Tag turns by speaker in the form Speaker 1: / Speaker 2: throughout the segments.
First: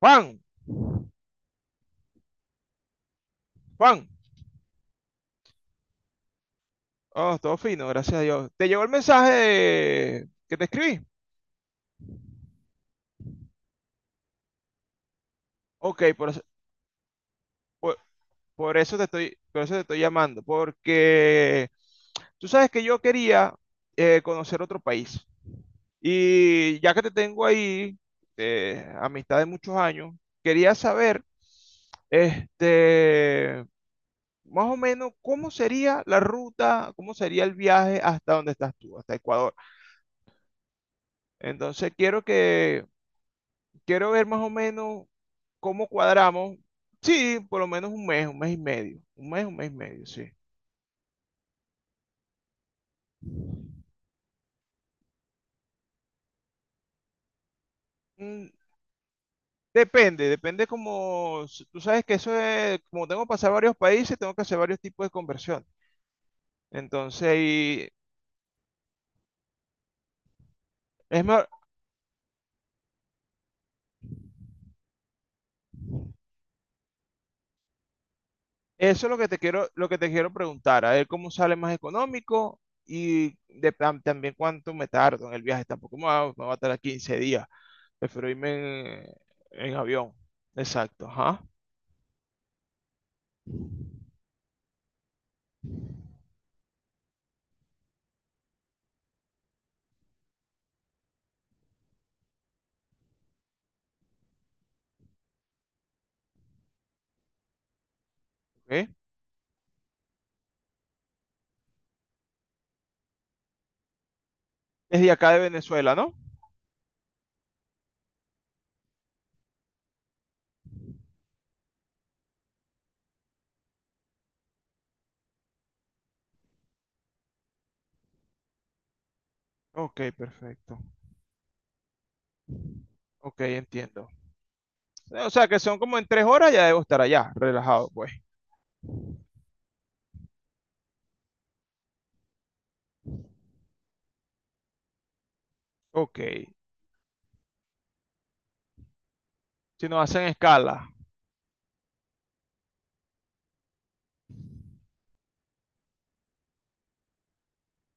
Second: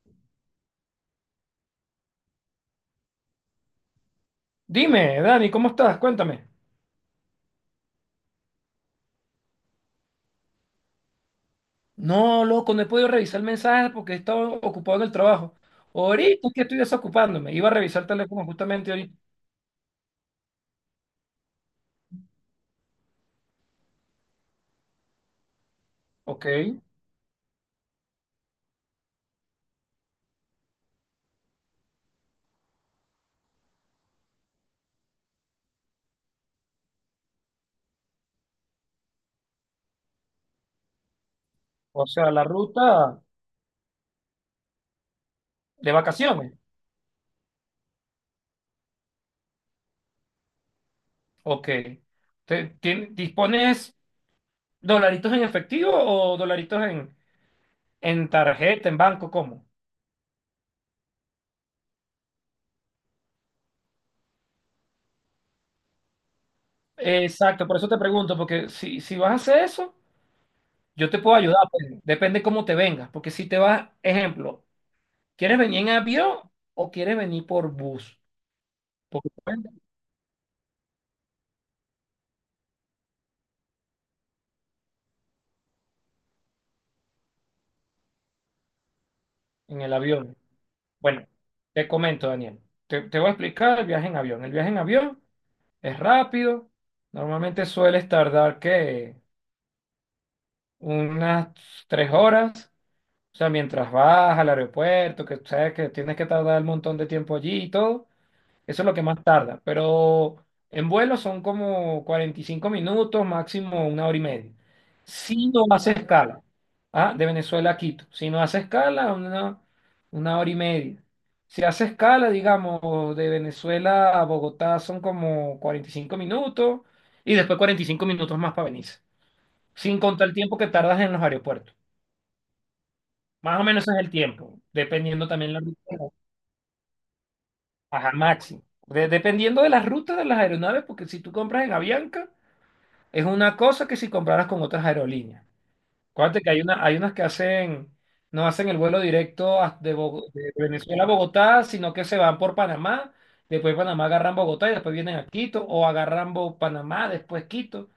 Speaker 1: Juan, Juan.
Speaker 2: Dime, Dani, ¿cómo estás? Cuéntame.
Speaker 1: Oh, todo fino, gracias a Dios. ¿Te llegó el mensaje que te escribí?
Speaker 2: No, loco, no he podido revisar mensajes porque he estado ocupado en el trabajo.
Speaker 1: Ok, por eso,
Speaker 2: Ahorita es que estoy desocupándome. Iba a
Speaker 1: por,
Speaker 2: revisar el teléfono justamente ahorita.
Speaker 1: por eso te estoy llamando, porque tú sabes que yo quería conocer otro país.
Speaker 2: Ok.
Speaker 1: Y ya que te tengo ahí, amistad de muchos años, quería saber, este, más o menos, cómo sería la ruta, cómo sería el viaje hasta donde estás tú, hasta Ecuador. Entonces
Speaker 2: O
Speaker 1: quiero
Speaker 2: sea, la
Speaker 1: que
Speaker 2: ruta
Speaker 1: Quiero ver más o menos cómo
Speaker 2: de vacaciones.
Speaker 1: cuadramos. Sí, por lo menos un mes y medio. Un mes y medio, sí.
Speaker 2: Ok. ¿Dispones dolaritos en efectivo o dolaritos en
Speaker 1: Mm,
Speaker 2: tarjeta, en banco? ¿Cómo?
Speaker 1: depende como, tú sabes que eso es, como tengo que pasar varios países, tengo que hacer varios tipos de conversión. Entonces,
Speaker 2: Exacto, por
Speaker 1: y
Speaker 2: eso te pregunto, porque si vas a hacer eso, yo te
Speaker 1: es
Speaker 2: puedo
Speaker 1: mejor-
Speaker 2: ayudar, pues, depende cómo te vengas, porque si te vas, ejemplo, ¿Quieres venir en avión o quieres venir por bus?
Speaker 1: eso es lo que
Speaker 2: Porque
Speaker 1: te
Speaker 2: pueden
Speaker 1: quiero, lo que te quiero preguntar, a ver cómo sale más económico y también cuánto me tardo en el viaje. Tampoco me va a tardar 15 días, prefiero irme en,
Speaker 2: en el
Speaker 1: avión.
Speaker 2: avión.
Speaker 1: Exacto,
Speaker 2: Bueno,
Speaker 1: ajá.
Speaker 2: te comento, Daniel. Te voy a explicar el viaje en avión. El viaje en avión es rápido. Normalmente sueles tardar que unas 3 horas. O sea, mientras vas al aeropuerto, que sabes que tienes que tardar un montón de tiempo allí y todo. Eso es
Speaker 1: Ok.
Speaker 2: lo que más tarda, pero en vuelo son como 45 minutos, máximo una hora y media.
Speaker 1: Es de acá de
Speaker 2: Si no hace
Speaker 1: Venezuela, ¿no?
Speaker 2: escala, ah, de Venezuela a Quito, si no hace escala, una hora y media. Si hace escala, digamos, de Venezuela a Bogotá son como 45 minutos y después 45 minutos más para Venice,
Speaker 1: Ok,
Speaker 2: sin contar el tiempo que
Speaker 1: perfecto.
Speaker 2: tardas en los aeropuertos.
Speaker 1: Ok,
Speaker 2: Más o menos ese es
Speaker 1: entiendo.
Speaker 2: el tiempo, dependiendo
Speaker 1: O sea
Speaker 2: también
Speaker 1: que
Speaker 2: la
Speaker 1: son como en
Speaker 2: ruta.
Speaker 1: 3 horas ya debo estar allá, relajado, pues.
Speaker 2: Ajá, máximo. Dependiendo de las rutas de las aeronaves, porque si tú compras en Avianca, es una cosa que si compraras con otras aerolíneas.
Speaker 1: Ok.
Speaker 2: Acuérdate que hay unas que hacen, no hacen el vuelo directo
Speaker 1: Si nos hacen
Speaker 2: De
Speaker 1: escala.
Speaker 2: Venezuela a Bogotá, sino que se van por Panamá, después Panamá agarran Bogotá y después vienen a Quito, o agarran Panamá, después Quito,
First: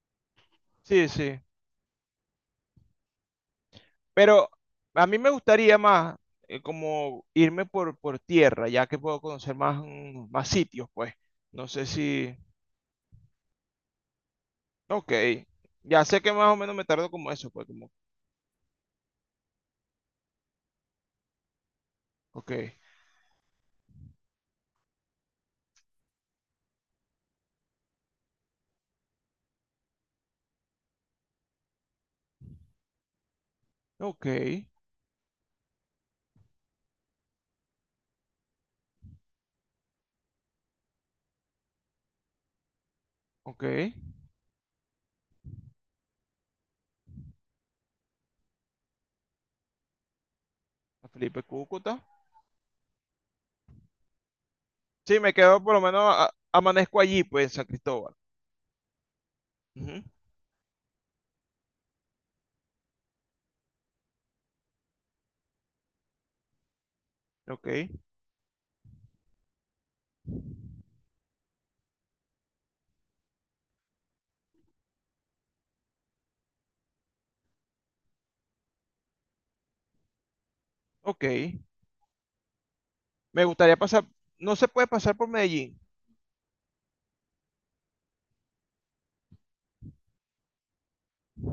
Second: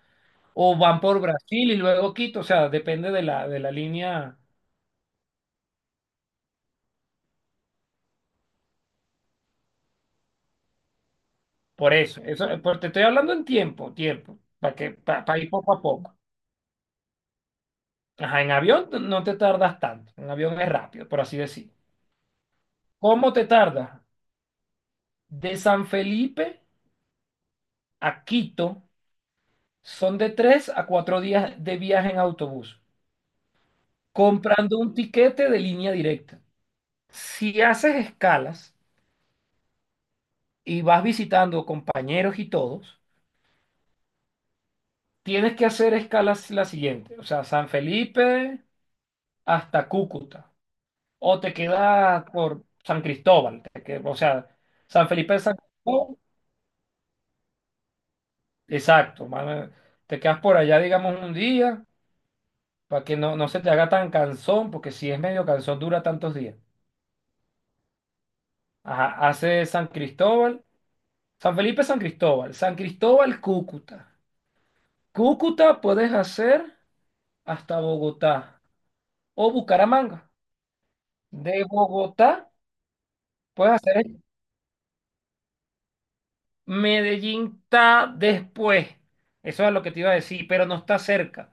Speaker 2: o van
Speaker 1: Sí,
Speaker 2: por
Speaker 1: sí.
Speaker 2: Brasil y luego Quito. O sea, depende de la línea.
Speaker 1: Pero a mí me gustaría más como irme por tierra, ya que puedo conocer más sitios, pues. No sé
Speaker 2: Por eso,
Speaker 1: si...
Speaker 2: pues te estoy hablando en tiempo, tiempo,
Speaker 1: Ok.
Speaker 2: para ir poco a
Speaker 1: Ya
Speaker 2: poco.
Speaker 1: sé que más o menos me tardo como eso, pues como...
Speaker 2: Ajá, en avión no te tardas tanto, en avión es rápido, por así decir.
Speaker 1: Ok.
Speaker 2: ¿Cómo te tardas? De San Felipe a Quito son de 3 a 4 días de viaje en autobús,
Speaker 1: Ok.
Speaker 2: comprando un tiquete de línea directa. Si haces escalas y vas visitando compañeros y todos,
Speaker 1: Ok.
Speaker 2: tienes que hacer escalas la siguiente, o sea, San Felipe hasta Cúcuta, o
Speaker 1: Felipe
Speaker 2: te
Speaker 1: Cúcuta.
Speaker 2: quedas por San Cristóbal, o sea, San
Speaker 1: Sí, me
Speaker 2: Felipe de San
Speaker 1: quedo por lo menos,
Speaker 2: Cristóbal.
Speaker 1: amanezco allí, pues, en San Cristóbal.
Speaker 2: Exacto, mano,
Speaker 1: Ujú.
Speaker 2: te quedas por allá, digamos, un día, para que no se te haga tan cansón, porque si es medio cansón, dura tantos días.
Speaker 1: Ok,
Speaker 2: Ajá, hace San Cristóbal, San Felipe, San Cristóbal, San Cristóbal, Cúcuta. Cúcuta puedes hacer hasta Bogotá o Bucaramanga.
Speaker 1: ok.
Speaker 2: De Bogotá
Speaker 1: Me gustaría
Speaker 2: puedes hacer.
Speaker 1: pasar, no se puede pasar por Medellín.
Speaker 2: Medellín está después. Eso es lo que te iba a decir, pero no está cerca.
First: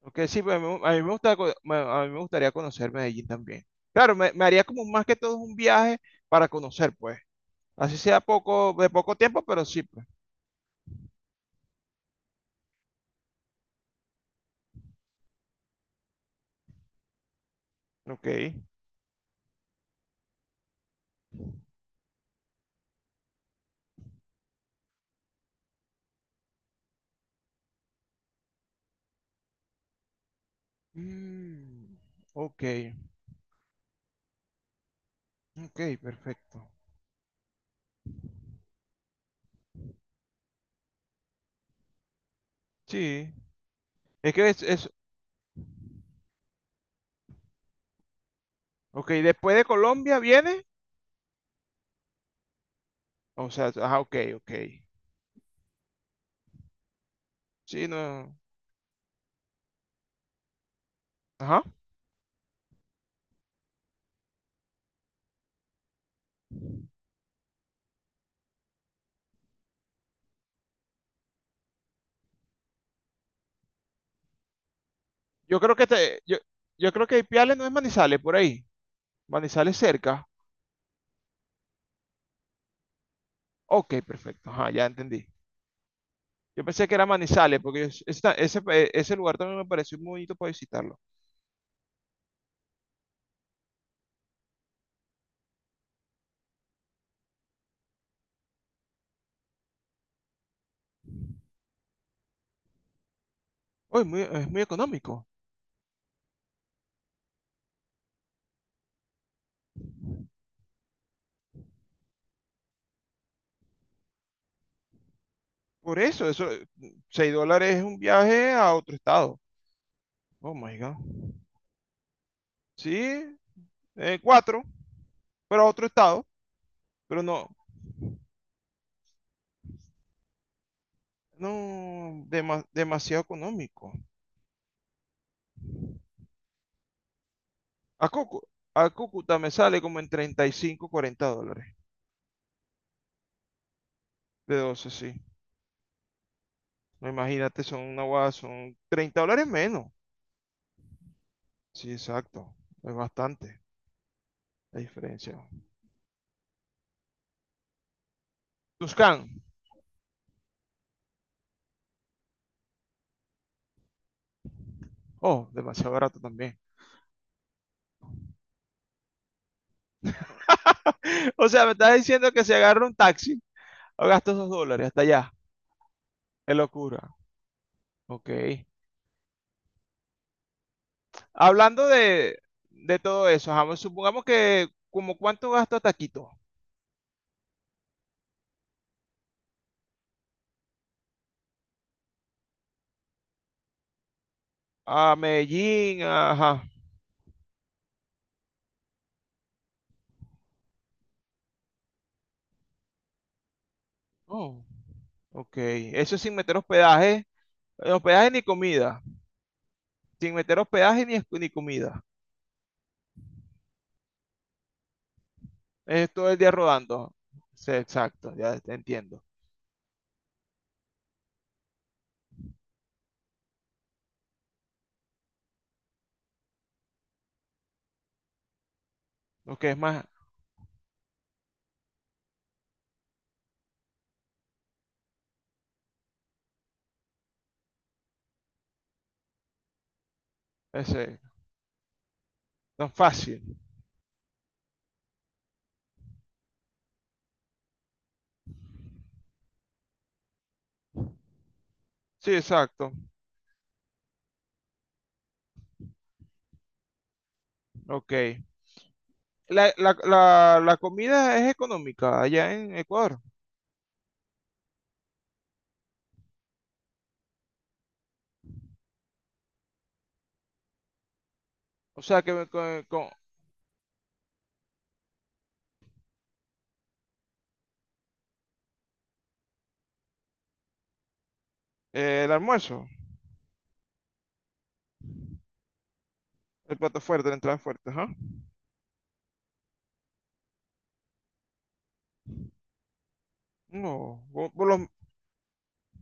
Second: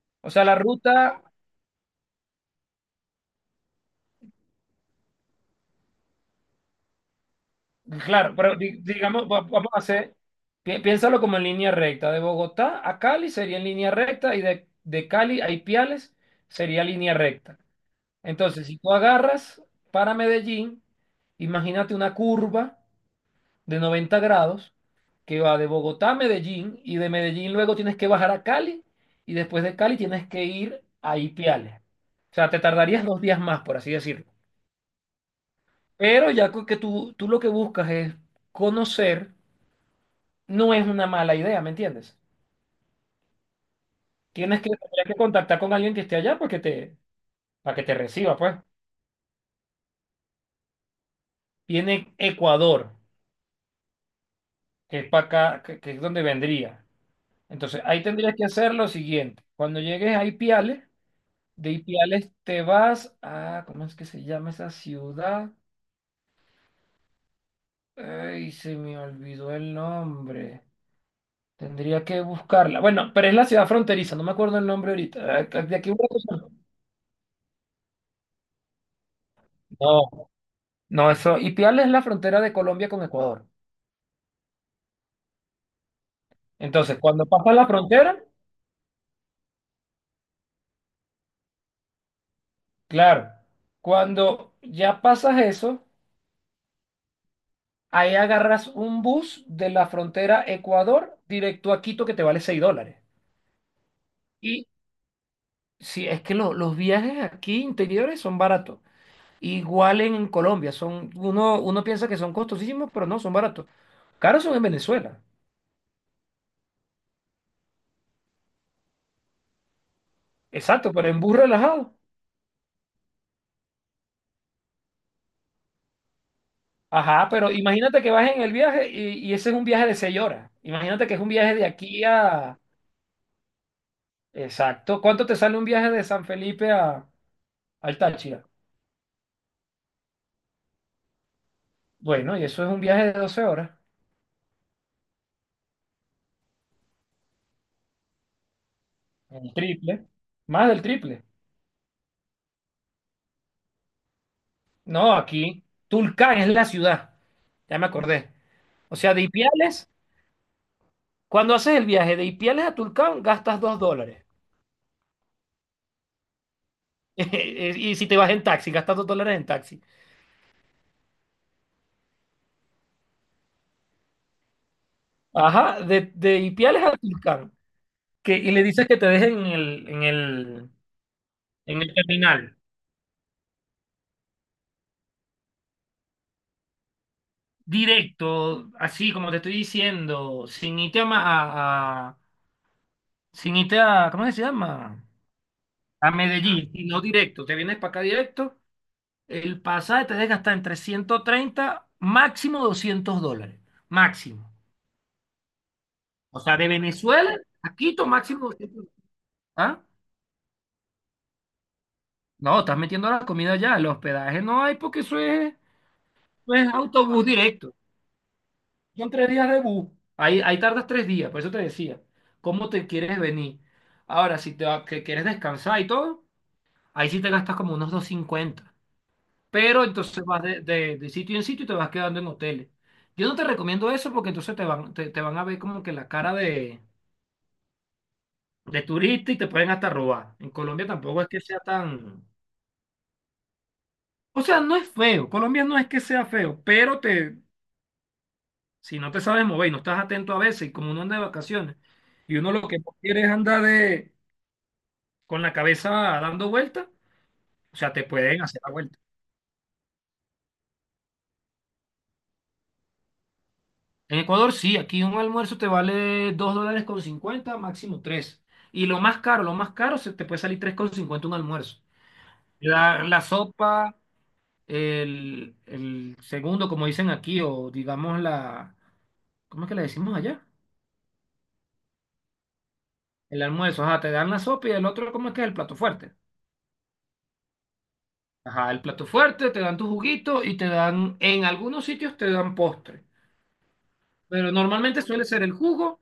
Speaker 1: Ok,
Speaker 2: O
Speaker 1: sí,
Speaker 2: sea,
Speaker 1: pero
Speaker 2: la
Speaker 1: a mí me
Speaker 2: ruta.
Speaker 1: gusta, a mí me gustaría conocer Medellín también. Claro, me haría como más que todo un viaje para conocer, pues. Así sea
Speaker 2: Claro, pero
Speaker 1: poco, de poco
Speaker 2: digamos,
Speaker 1: tiempo, pero
Speaker 2: vamos a
Speaker 1: sí, pues.
Speaker 2: hacer, piénsalo como en línea recta. De Bogotá a Cali sería en línea recta y de Cali a Ipiales sería línea recta.
Speaker 1: Ok.
Speaker 2: Entonces, si tú agarras para Medellín, imagínate una curva de 90 grados que va de Bogotá a Medellín y de Medellín luego tienes que bajar a Cali y después de Cali tienes que ir a Ipiales.
Speaker 1: Mm,
Speaker 2: O sea, te
Speaker 1: ok,
Speaker 2: tardarías 2 días más, por así decirlo.
Speaker 1: ok,
Speaker 2: Pero ya
Speaker 1: perfecto.
Speaker 2: que tú lo que buscas es conocer. No es una mala idea, ¿me entiendes?
Speaker 1: Sí, es que es, es,
Speaker 2: Tendrías que contactar con alguien que esté allá porque te, para que te reciba, pues.
Speaker 1: ok, después de Colombia viene,
Speaker 2: Viene Ecuador,
Speaker 1: o sea, ajá, ok, ok.
Speaker 2: que es para acá, que es donde vendría. Entonces,
Speaker 1: Sí,
Speaker 2: ahí tendrías
Speaker 1: no,
Speaker 2: que hacer lo siguiente. Cuando llegues a Ipiales,
Speaker 1: ajá.
Speaker 2: de Ipiales te vas a, ¿cómo es que se llama esa ciudad? Ay, se me olvidó el nombre. Tendría que buscarla. Bueno, pero es la ciudad fronteriza, no me acuerdo el nombre ahorita.
Speaker 1: Yo
Speaker 2: Ah,
Speaker 1: creo
Speaker 2: de
Speaker 1: que
Speaker 2: aquí a una
Speaker 1: te, yo,
Speaker 2: cosa-
Speaker 1: yo creo que Ipiales no es Manizales, por ahí. Manizales cerca.
Speaker 2: No, no, eso. Ipiales es la frontera de Colombia con Ecuador.
Speaker 1: Ok, perfecto. Ajá, ya entendí. Yo pensé que
Speaker 2: Entonces,
Speaker 1: era
Speaker 2: cuando pasas
Speaker 1: Manizales,
Speaker 2: la
Speaker 1: porque es-
Speaker 2: frontera,
Speaker 1: esa- ese, eh, ese lugar también me pareció muy bonito para visitarlo.
Speaker 2: claro, cuando ya pasas eso, ahí agarras un bus de la frontera Ecuador directo a Quito que te vale $6.
Speaker 1: Oh, es muy
Speaker 2: Y
Speaker 1: económico.
Speaker 2: si es que los viajes aquí interiores son baratos. Igual en Colombia, uno piensa que son costosísimos, pero no, son baratos. Caros son en Venezuela.
Speaker 1: Por eso, $6 es un viaje a otro estado. Oh my
Speaker 2: Exacto,
Speaker 1: God.
Speaker 2: pero en bus relajado.
Speaker 1: Sí, 4, pero a otro estado. Pero
Speaker 2: Ajá,
Speaker 1: no,
Speaker 2: pero imagínate que vas en el viaje y ese es un viaje de 6 horas. Imagínate que es un
Speaker 1: no,
Speaker 2: viaje de aquí a
Speaker 1: demasiado económico.
Speaker 2: Exacto. ¿Cuánto te sale un viaje de San Felipe a, al
Speaker 1: A
Speaker 2: Táchira?
Speaker 1: Cúcuta, a Cúcuta me sale como en 35, $40.
Speaker 2: Bueno, y eso es un viaje de 12 horas.
Speaker 1: De 12, sí. No, imagínate, son una guada, son $30
Speaker 2: El
Speaker 1: menos.
Speaker 2: triple. Más del triple.
Speaker 1: Sí, exacto. Es bastante la
Speaker 2: No,
Speaker 1: diferencia.
Speaker 2: aquí. Tulcán es la ciudad. Ya me acordé. O sea,
Speaker 1: Tuscan.
Speaker 2: de Ipiales, cuando haces el viaje de Ipiales a Tulcán, gastas $2.
Speaker 1: Oh, demasiado barato también.
Speaker 2: Y si te vas en taxi, gastas $2 en taxi.
Speaker 1: O sea, me estás diciendo que si agarro un taxi, o gasto esos dólares hasta allá.
Speaker 2: Ajá, de
Speaker 1: Qué
Speaker 2: Ipiales a
Speaker 1: locura.
Speaker 2: Tulcán.
Speaker 1: Ok.
Speaker 2: Que, y le dices que te dejen en el, en el, en
Speaker 1: Hablando
Speaker 2: el
Speaker 1: de,
Speaker 2: terminal.
Speaker 1: de todo eso, ajá, supongamos que como cuánto gasto hasta Quito.
Speaker 2: Directo, así como te estoy diciendo, sin irte a, ma- a- sin irte a, ¿cómo que se llama?
Speaker 1: A Medellín,
Speaker 2: A
Speaker 1: ajá.
Speaker 2: Medellín, no directo, te vienes para acá directo, el pasaje te deja hasta entre 130 máximo $200, máximo.
Speaker 1: Oh, ok. Eso sin
Speaker 2: O sea,
Speaker 1: meter
Speaker 2: de
Speaker 1: hospedaje.
Speaker 2: Venezuela a Quito,
Speaker 1: Hospedaje ni
Speaker 2: máximo 200
Speaker 1: comida.
Speaker 2: dólares. ¿Ah?
Speaker 1: Sin meter hospedaje ni, ni comida.
Speaker 2: No, estás metiendo la comida ya, el hospedaje no hay porque eso es,
Speaker 1: Es todo el día
Speaker 2: eso es
Speaker 1: rodando.
Speaker 2: autobús
Speaker 1: Sí,
Speaker 2: directo.
Speaker 1: exacto, ya te
Speaker 2: Son
Speaker 1: entiendo.
Speaker 2: 3 días de bus. Ahí tardas 3 días, por eso te decía. ¿Cómo te quieres venir? Ahora, si que quieres descansar y todo, ahí sí te gastas como unos 250.
Speaker 1: Ok, es
Speaker 2: Pero
Speaker 1: más,
Speaker 2: entonces vas de sitio en sitio y te vas quedando en hoteles. Yo no te recomiendo eso porque entonces te van a ver como que la cara de turista y te pueden hasta robar. En Colombia
Speaker 1: ese,
Speaker 2: tampoco es que sea tan...
Speaker 1: no es fácil.
Speaker 2: O sea, no es feo. Colombia no es que sea feo, pero te, si no te sabes mover y no estás atento a veces, y como uno anda de vacaciones,
Speaker 1: Sí,
Speaker 2: y uno lo que
Speaker 1: exacto.
Speaker 2: no quiere es andar de con la cabeza dando vuelta, o sea, te
Speaker 1: Ok.
Speaker 2: pueden hacer la vuelta.
Speaker 1: La comida es económica allá en Ecuador.
Speaker 2: En Ecuador sí, aquí un almuerzo te vale $2.50 máximo 3, y lo más caro, se te puede salir 3.50 un almuerzo.
Speaker 1: O sea, que
Speaker 2: La, la sopa, el segundo, como dicen aquí, o digamos la, ¿cómo es que le decimos allá?
Speaker 1: el almuerzo,
Speaker 2: El almuerzo, ajá, te dan la sopa y el otro, ¿cómo es que es el plato fuerte?
Speaker 1: el plato fuerte, la entrada fuerte, ajá.
Speaker 2: Ajá, el plato fuerte, te dan tu juguito y te dan, en algunos sitios te dan postre.
Speaker 1: No,
Speaker 2: Pero normalmente suele ser el jugo,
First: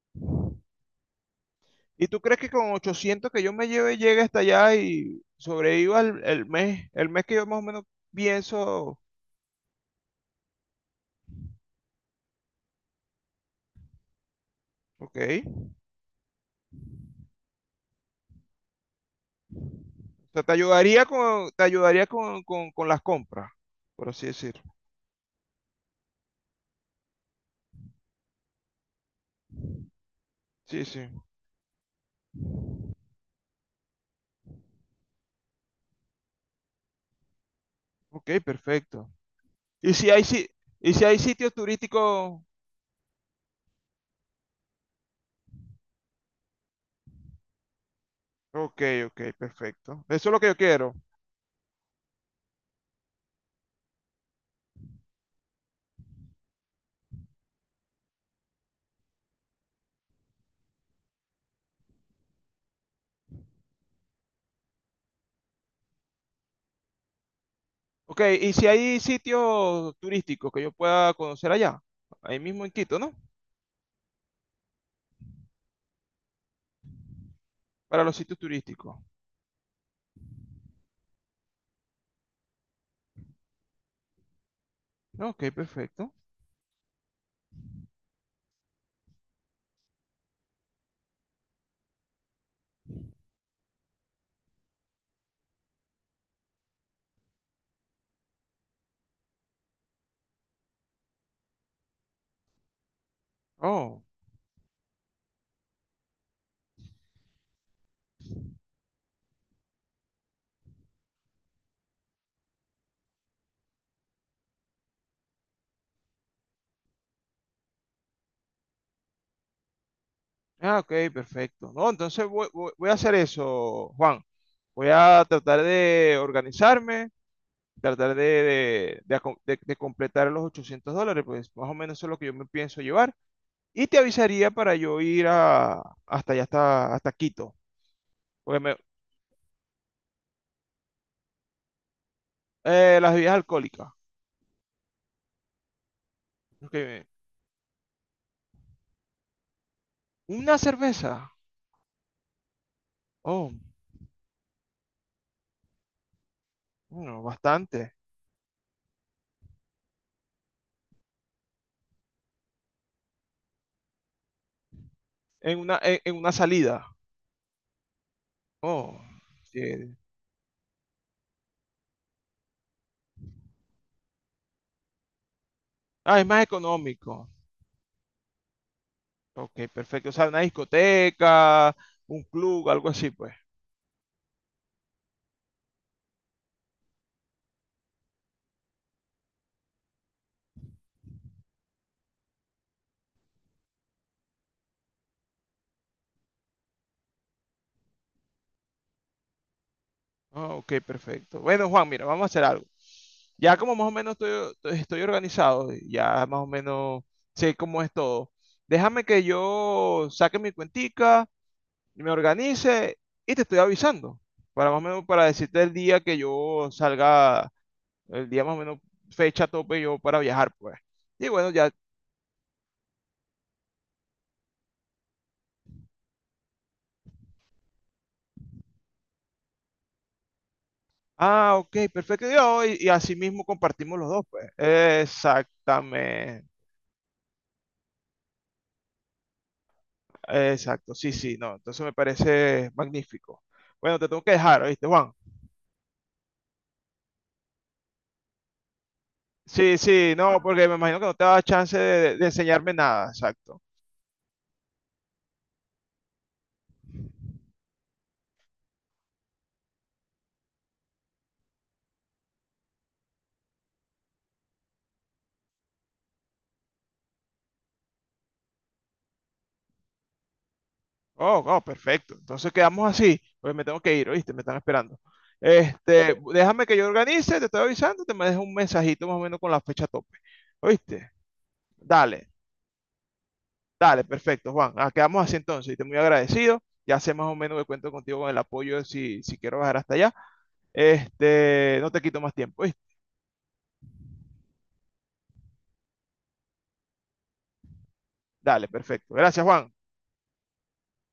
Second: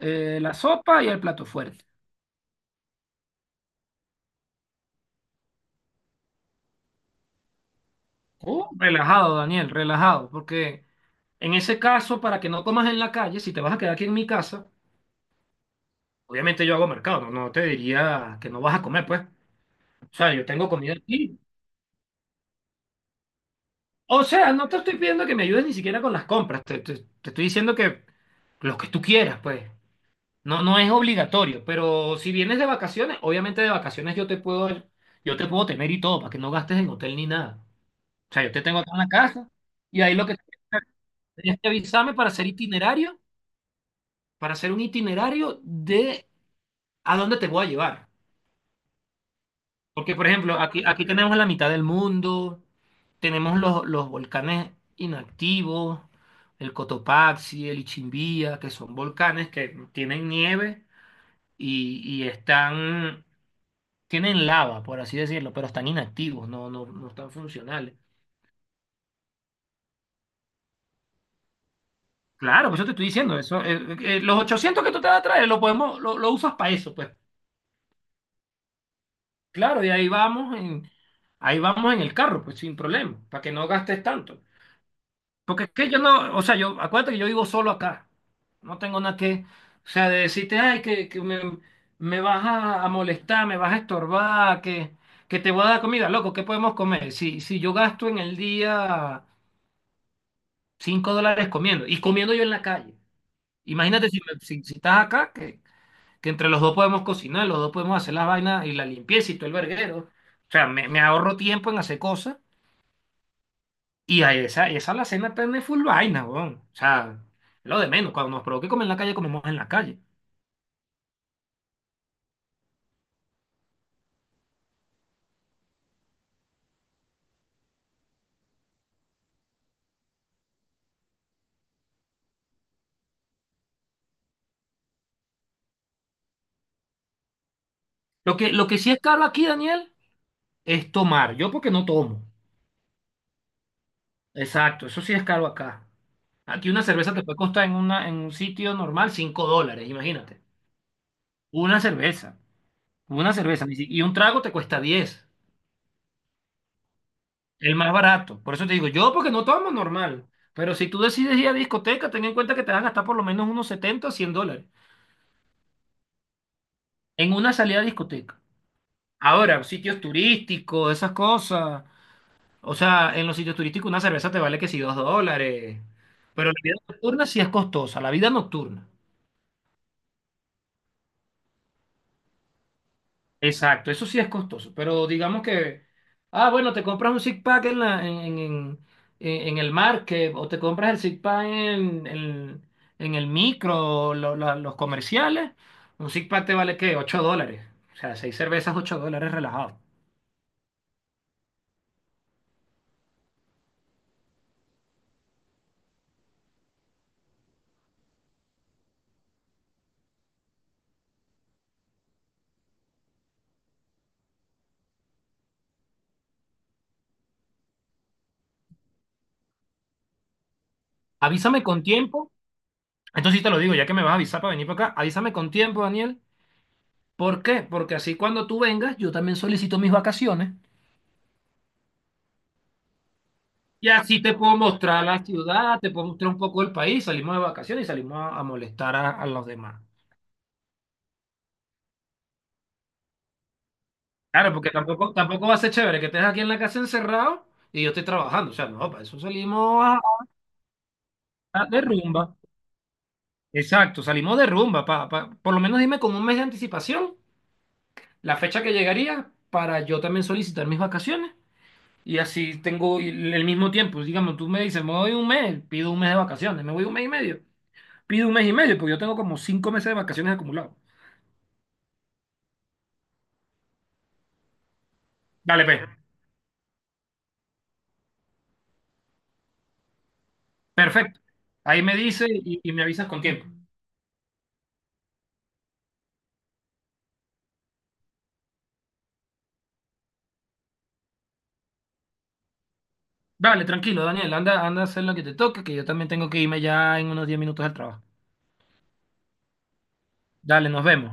Speaker 2: la sopa y el plato fuerte.
Speaker 1: ¿y tú crees que con 800 que yo me lleve llegue hasta allá y sobreviva el mes que yo más o menos
Speaker 2: Oh,
Speaker 1: pienso?
Speaker 2: relajado, Daniel, relajado, porque en ese caso, para que no comas en la calle, si te vas a quedar aquí en mi casa,
Speaker 1: Ok.
Speaker 2: obviamente yo hago mercado, no te diría que no vas a comer, pues. O
Speaker 1: O
Speaker 2: sea,
Speaker 1: sea,
Speaker 2: yo
Speaker 1: te
Speaker 2: tengo comida
Speaker 1: ayudaría
Speaker 2: aquí.
Speaker 1: con, te ayudaría con, con, con las compras, por
Speaker 2: O
Speaker 1: así
Speaker 2: sea,
Speaker 1: decir.
Speaker 2: no te estoy pidiendo que me ayudes ni siquiera con las compras, te estoy diciendo que lo que tú quieras, pues. No, no
Speaker 1: Sí,
Speaker 2: es
Speaker 1: sí.
Speaker 2: obligatorio, pero si vienes de vacaciones, obviamente de vacaciones yo te puedo tener y todo, para que no gastes en hotel ni nada.
Speaker 1: Ok,
Speaker 2: O sea, yo te tengo acá en la
Speaker 1: perfecto.
Speaker 2: casa
Speaker 1: Y
Speaker 2: y
Speaker 1: si
Speaker 2: ahí
Speaker 1: hay,
Speaker 2: lo que...
Speaker 1: si- y si hay sitios
Speaker 2: Tenías que avisarme
Speaker 1: turísticos,
Speaker 2: para hacer un itinerario de a dónde te voy a llevar.
Speaker 1: ok, ok, perfecto.
Speaker 2: Porque, por
Speaker 1: Eso es lo que yo
Speaker 2: ejemplo, aquí,
Speaker 1: quiero.
Speaker 2: aquí tenemos la mitad del mundo, tenemos los volcanes inactivos, el Cotopaxi, el Ichimbía, que son volcanes que tienen nieve y tienen lava, por así decirlo, pero están inactivos, no están funcionales.
Speaker 1: Ok, y si hay sitios turísticos que yo pueda conocer allá, ahí mismo
Speaker 2: Claro,
Speaker 1: en
Speaker 2: por eso te
Speaker 1: Quito,
Speaker 2: estoy
Speaker 1: ¿no?
Speaker 2: diciendo, los 800 que tú te vas a traer, lo usas para eso, pues.
Speaker 1: Para los sitios turísticos.
Speaker 2: Claro, y ahí vamos en el carro, pues sin problema, para que no gastes tanto.
Speaker 1: Ok,
Speaker 2: Porque es que yo
Speaker 1: perfecto.
Speaker 2: no, o sea, yo, acuérdate que yo vivo solo acá. No tengo nada que, o sea, de decirte, ay, que me, a molestar, me vas a estorbar, que te voy a dar comida, loco, ¿qué podemos comer? Si yo gasto en el día $5 comiendo, y comiendo yo en la calle.
Speaker 1: Oh,
Speaker 2: Imagínate si estás acá, que entre los dos podemos cocinar, los dos podemos hacer las vainas y la limpieza y todo el verguero. O sea, me ahorro tiempo en hacer cosas y a esa la cena tiene full vaina, weón. O sea, es lo de menos. Cuando nos provoque comer en la calle, comemos en la calle.
Speaker 1: ah, ok, perfecto. No, entonces voy, voy a hacer eso, Juan. Voy a tratar de organizarme, tratar de completar los $800, pues más o menos eso es lo que yo me pienso llevar. Y te avisaría para yo ir hasta allá, hasta Quito.
Speaker 2: Lo que,
Speaker 1: Porque
Speaker 2: lo
Speaker 1: me-
Speaker 2: que sí es caro aquí, Daniel, es tomar. Yo porque no tomo.
Speaker 1: las bebidas alcohólicas.
Speaker 2: Exacto, eso sí es caro acá. Aquí
Speaker 1: Ok,
Speaker 2: una cerveza te puede costar en un sitio normal $5, imagínate.
Speaker 1: una cerveza.
Speaker 2: Una cerveza. Una
Speaker 1: Oh,
Speaker 2: cerveza. Ni si- Y un trago te cuesta 10.
Speaker 1: bueno,
Speaker 2: El más
Speaker 1: bastante.
Speaker 2: barato. Por eso te digo, yo porque no tomo normal. Pero si tú decides ir a discoteca, ten en cuenta que te vas a gastar por lo menos unos $70 a $100
Speaker 1: En una salida.
Speaker 2: en una salida a discoteca.
Speaker 1: Oh,
Speaker 2: Ahora,
Speaker 1: sí.
Speaker 2: sitios turísticos, esas cosas. O sea, en los sitios turísticos una cerveza te vale que si $2.
Speaker 1: Ah, es más
Speaker 2: Pero la vida nocturna
Speaker 1: económico.
Speaker 2: sí es costosa, la vida nocturna.
Speaker 1: Ok, perfecto. O sea, una discoteca, un club, algo así, pues.
Speaker 2: Exacto, eso sí es costoso, pero digamos que, ah, bueno, te compras un six pack en la, en el market o te compras el six pack en el micro, los comerciales, un six pack te vale ¿qué? $8, o sea, seis cervezas, $8 relajado.
Speaker 1: Ah, ok, perfecto. Bueno, Juan, mira, vamos a hacer algo. Ya como más o menos estoy organizado, ya más o menos sé cómo es todo. Déjame que yo saque mi cuentica, me organice y te estoy avisando para más o menos, para decirte el día que yo salga, el día más o menos fecha tope yo para viajar, pues. Y bueno,
Speaker 2: Avísame
Speaker 1: ya,
Speaker 2: con tiempo, entonces sí te lo digo, ya que me vas a avisar para venir para acá, avísame con tiempo, Daniel. ¿Por qué? Porque así cuando tú vengas, yo también solicito mis vacaciones.
Speaker 1: ah, ok, perfecto, y así mismo
Speaker 2: Y
Speaker 1: compartimos los
Speaker 2: así
Speaker 1: dos,
Speaker 2: te
Speaker 1: pues.
Speaker 2: puedo mostrar la ciudad, te puedo mostrar un
Speaker 1: Exactamente,
Speaker 2: poco el país, salimos de vacaciones y salimos a molestar a los demás.
Speaker 1: exacto, sí, sí, no, entonces me parece magnífico. Bueno, te tengo que
Speaker 2: Claro,
Speaker 1: dejar,
Speaker 2: porque
Speaker 1: ¿oíste, Juan?
Speaker 2: tampoco, tampoco va a ser chévere que estés aquí en la casa encerrado y yo estoy trabajando. O sea, no, para eso
Speaker 1: Sí,
Speaker 2: salimos a,
Speaker 1: sí, no, porque me imagino que no te da chance
Speaker 2: de
Speaker 1: de,
Speaker 2: rumba.
Speaker 1: de enseñarme nada, exacto.
Speaker 2: Exacto, salimos de rumba. Por lo menos dime con un mes de anticipación la fecha que llegaría para yo también solicitar mis vacaciones. Y así tengo el mismo tiempo. Digamos, tú me dices, me voy un mes, pido un mes de vacaciones, me voy un mes y medio, pido un mes y medio, porque yo tengo como 5 meses de vacaciones acumulados.
Speaker 1: Oh, oh, perfecto. Entonces quedamos así. Pues me tengo que ir, ¿oíste? Me están esperando.
Speaker 2: Dale, pues.
Speaker 1: Este, déjame que yo organice, te estoy avisando, te me dejo un mensajito más o menos con la fecha tope. ¿Oíste?
Speaker 2: Perfecto. Ahí me dice
Speaker 1: Dale,
Speaker 2: y me avisas con tiempo.
Speaker 1: dale, perfecto, Juan. Ah, quedamos así entonces. Y te muy agradecido. Ya sé más o menos que cuento contigo con el apoyo si quiero bajar hasta allá. Este, no te quito más tiempo, ¿oíste?
Speaker 2: Dale, tranquilo, Daniel. Anda, anda a hacer lo que te toque, que yo también tengo que irme ya en unos 10 minutos al trabajo.
Speaker 1: Dale, perfecto. Gracias, Juan.
Speaker 2: Dale, nos vemos.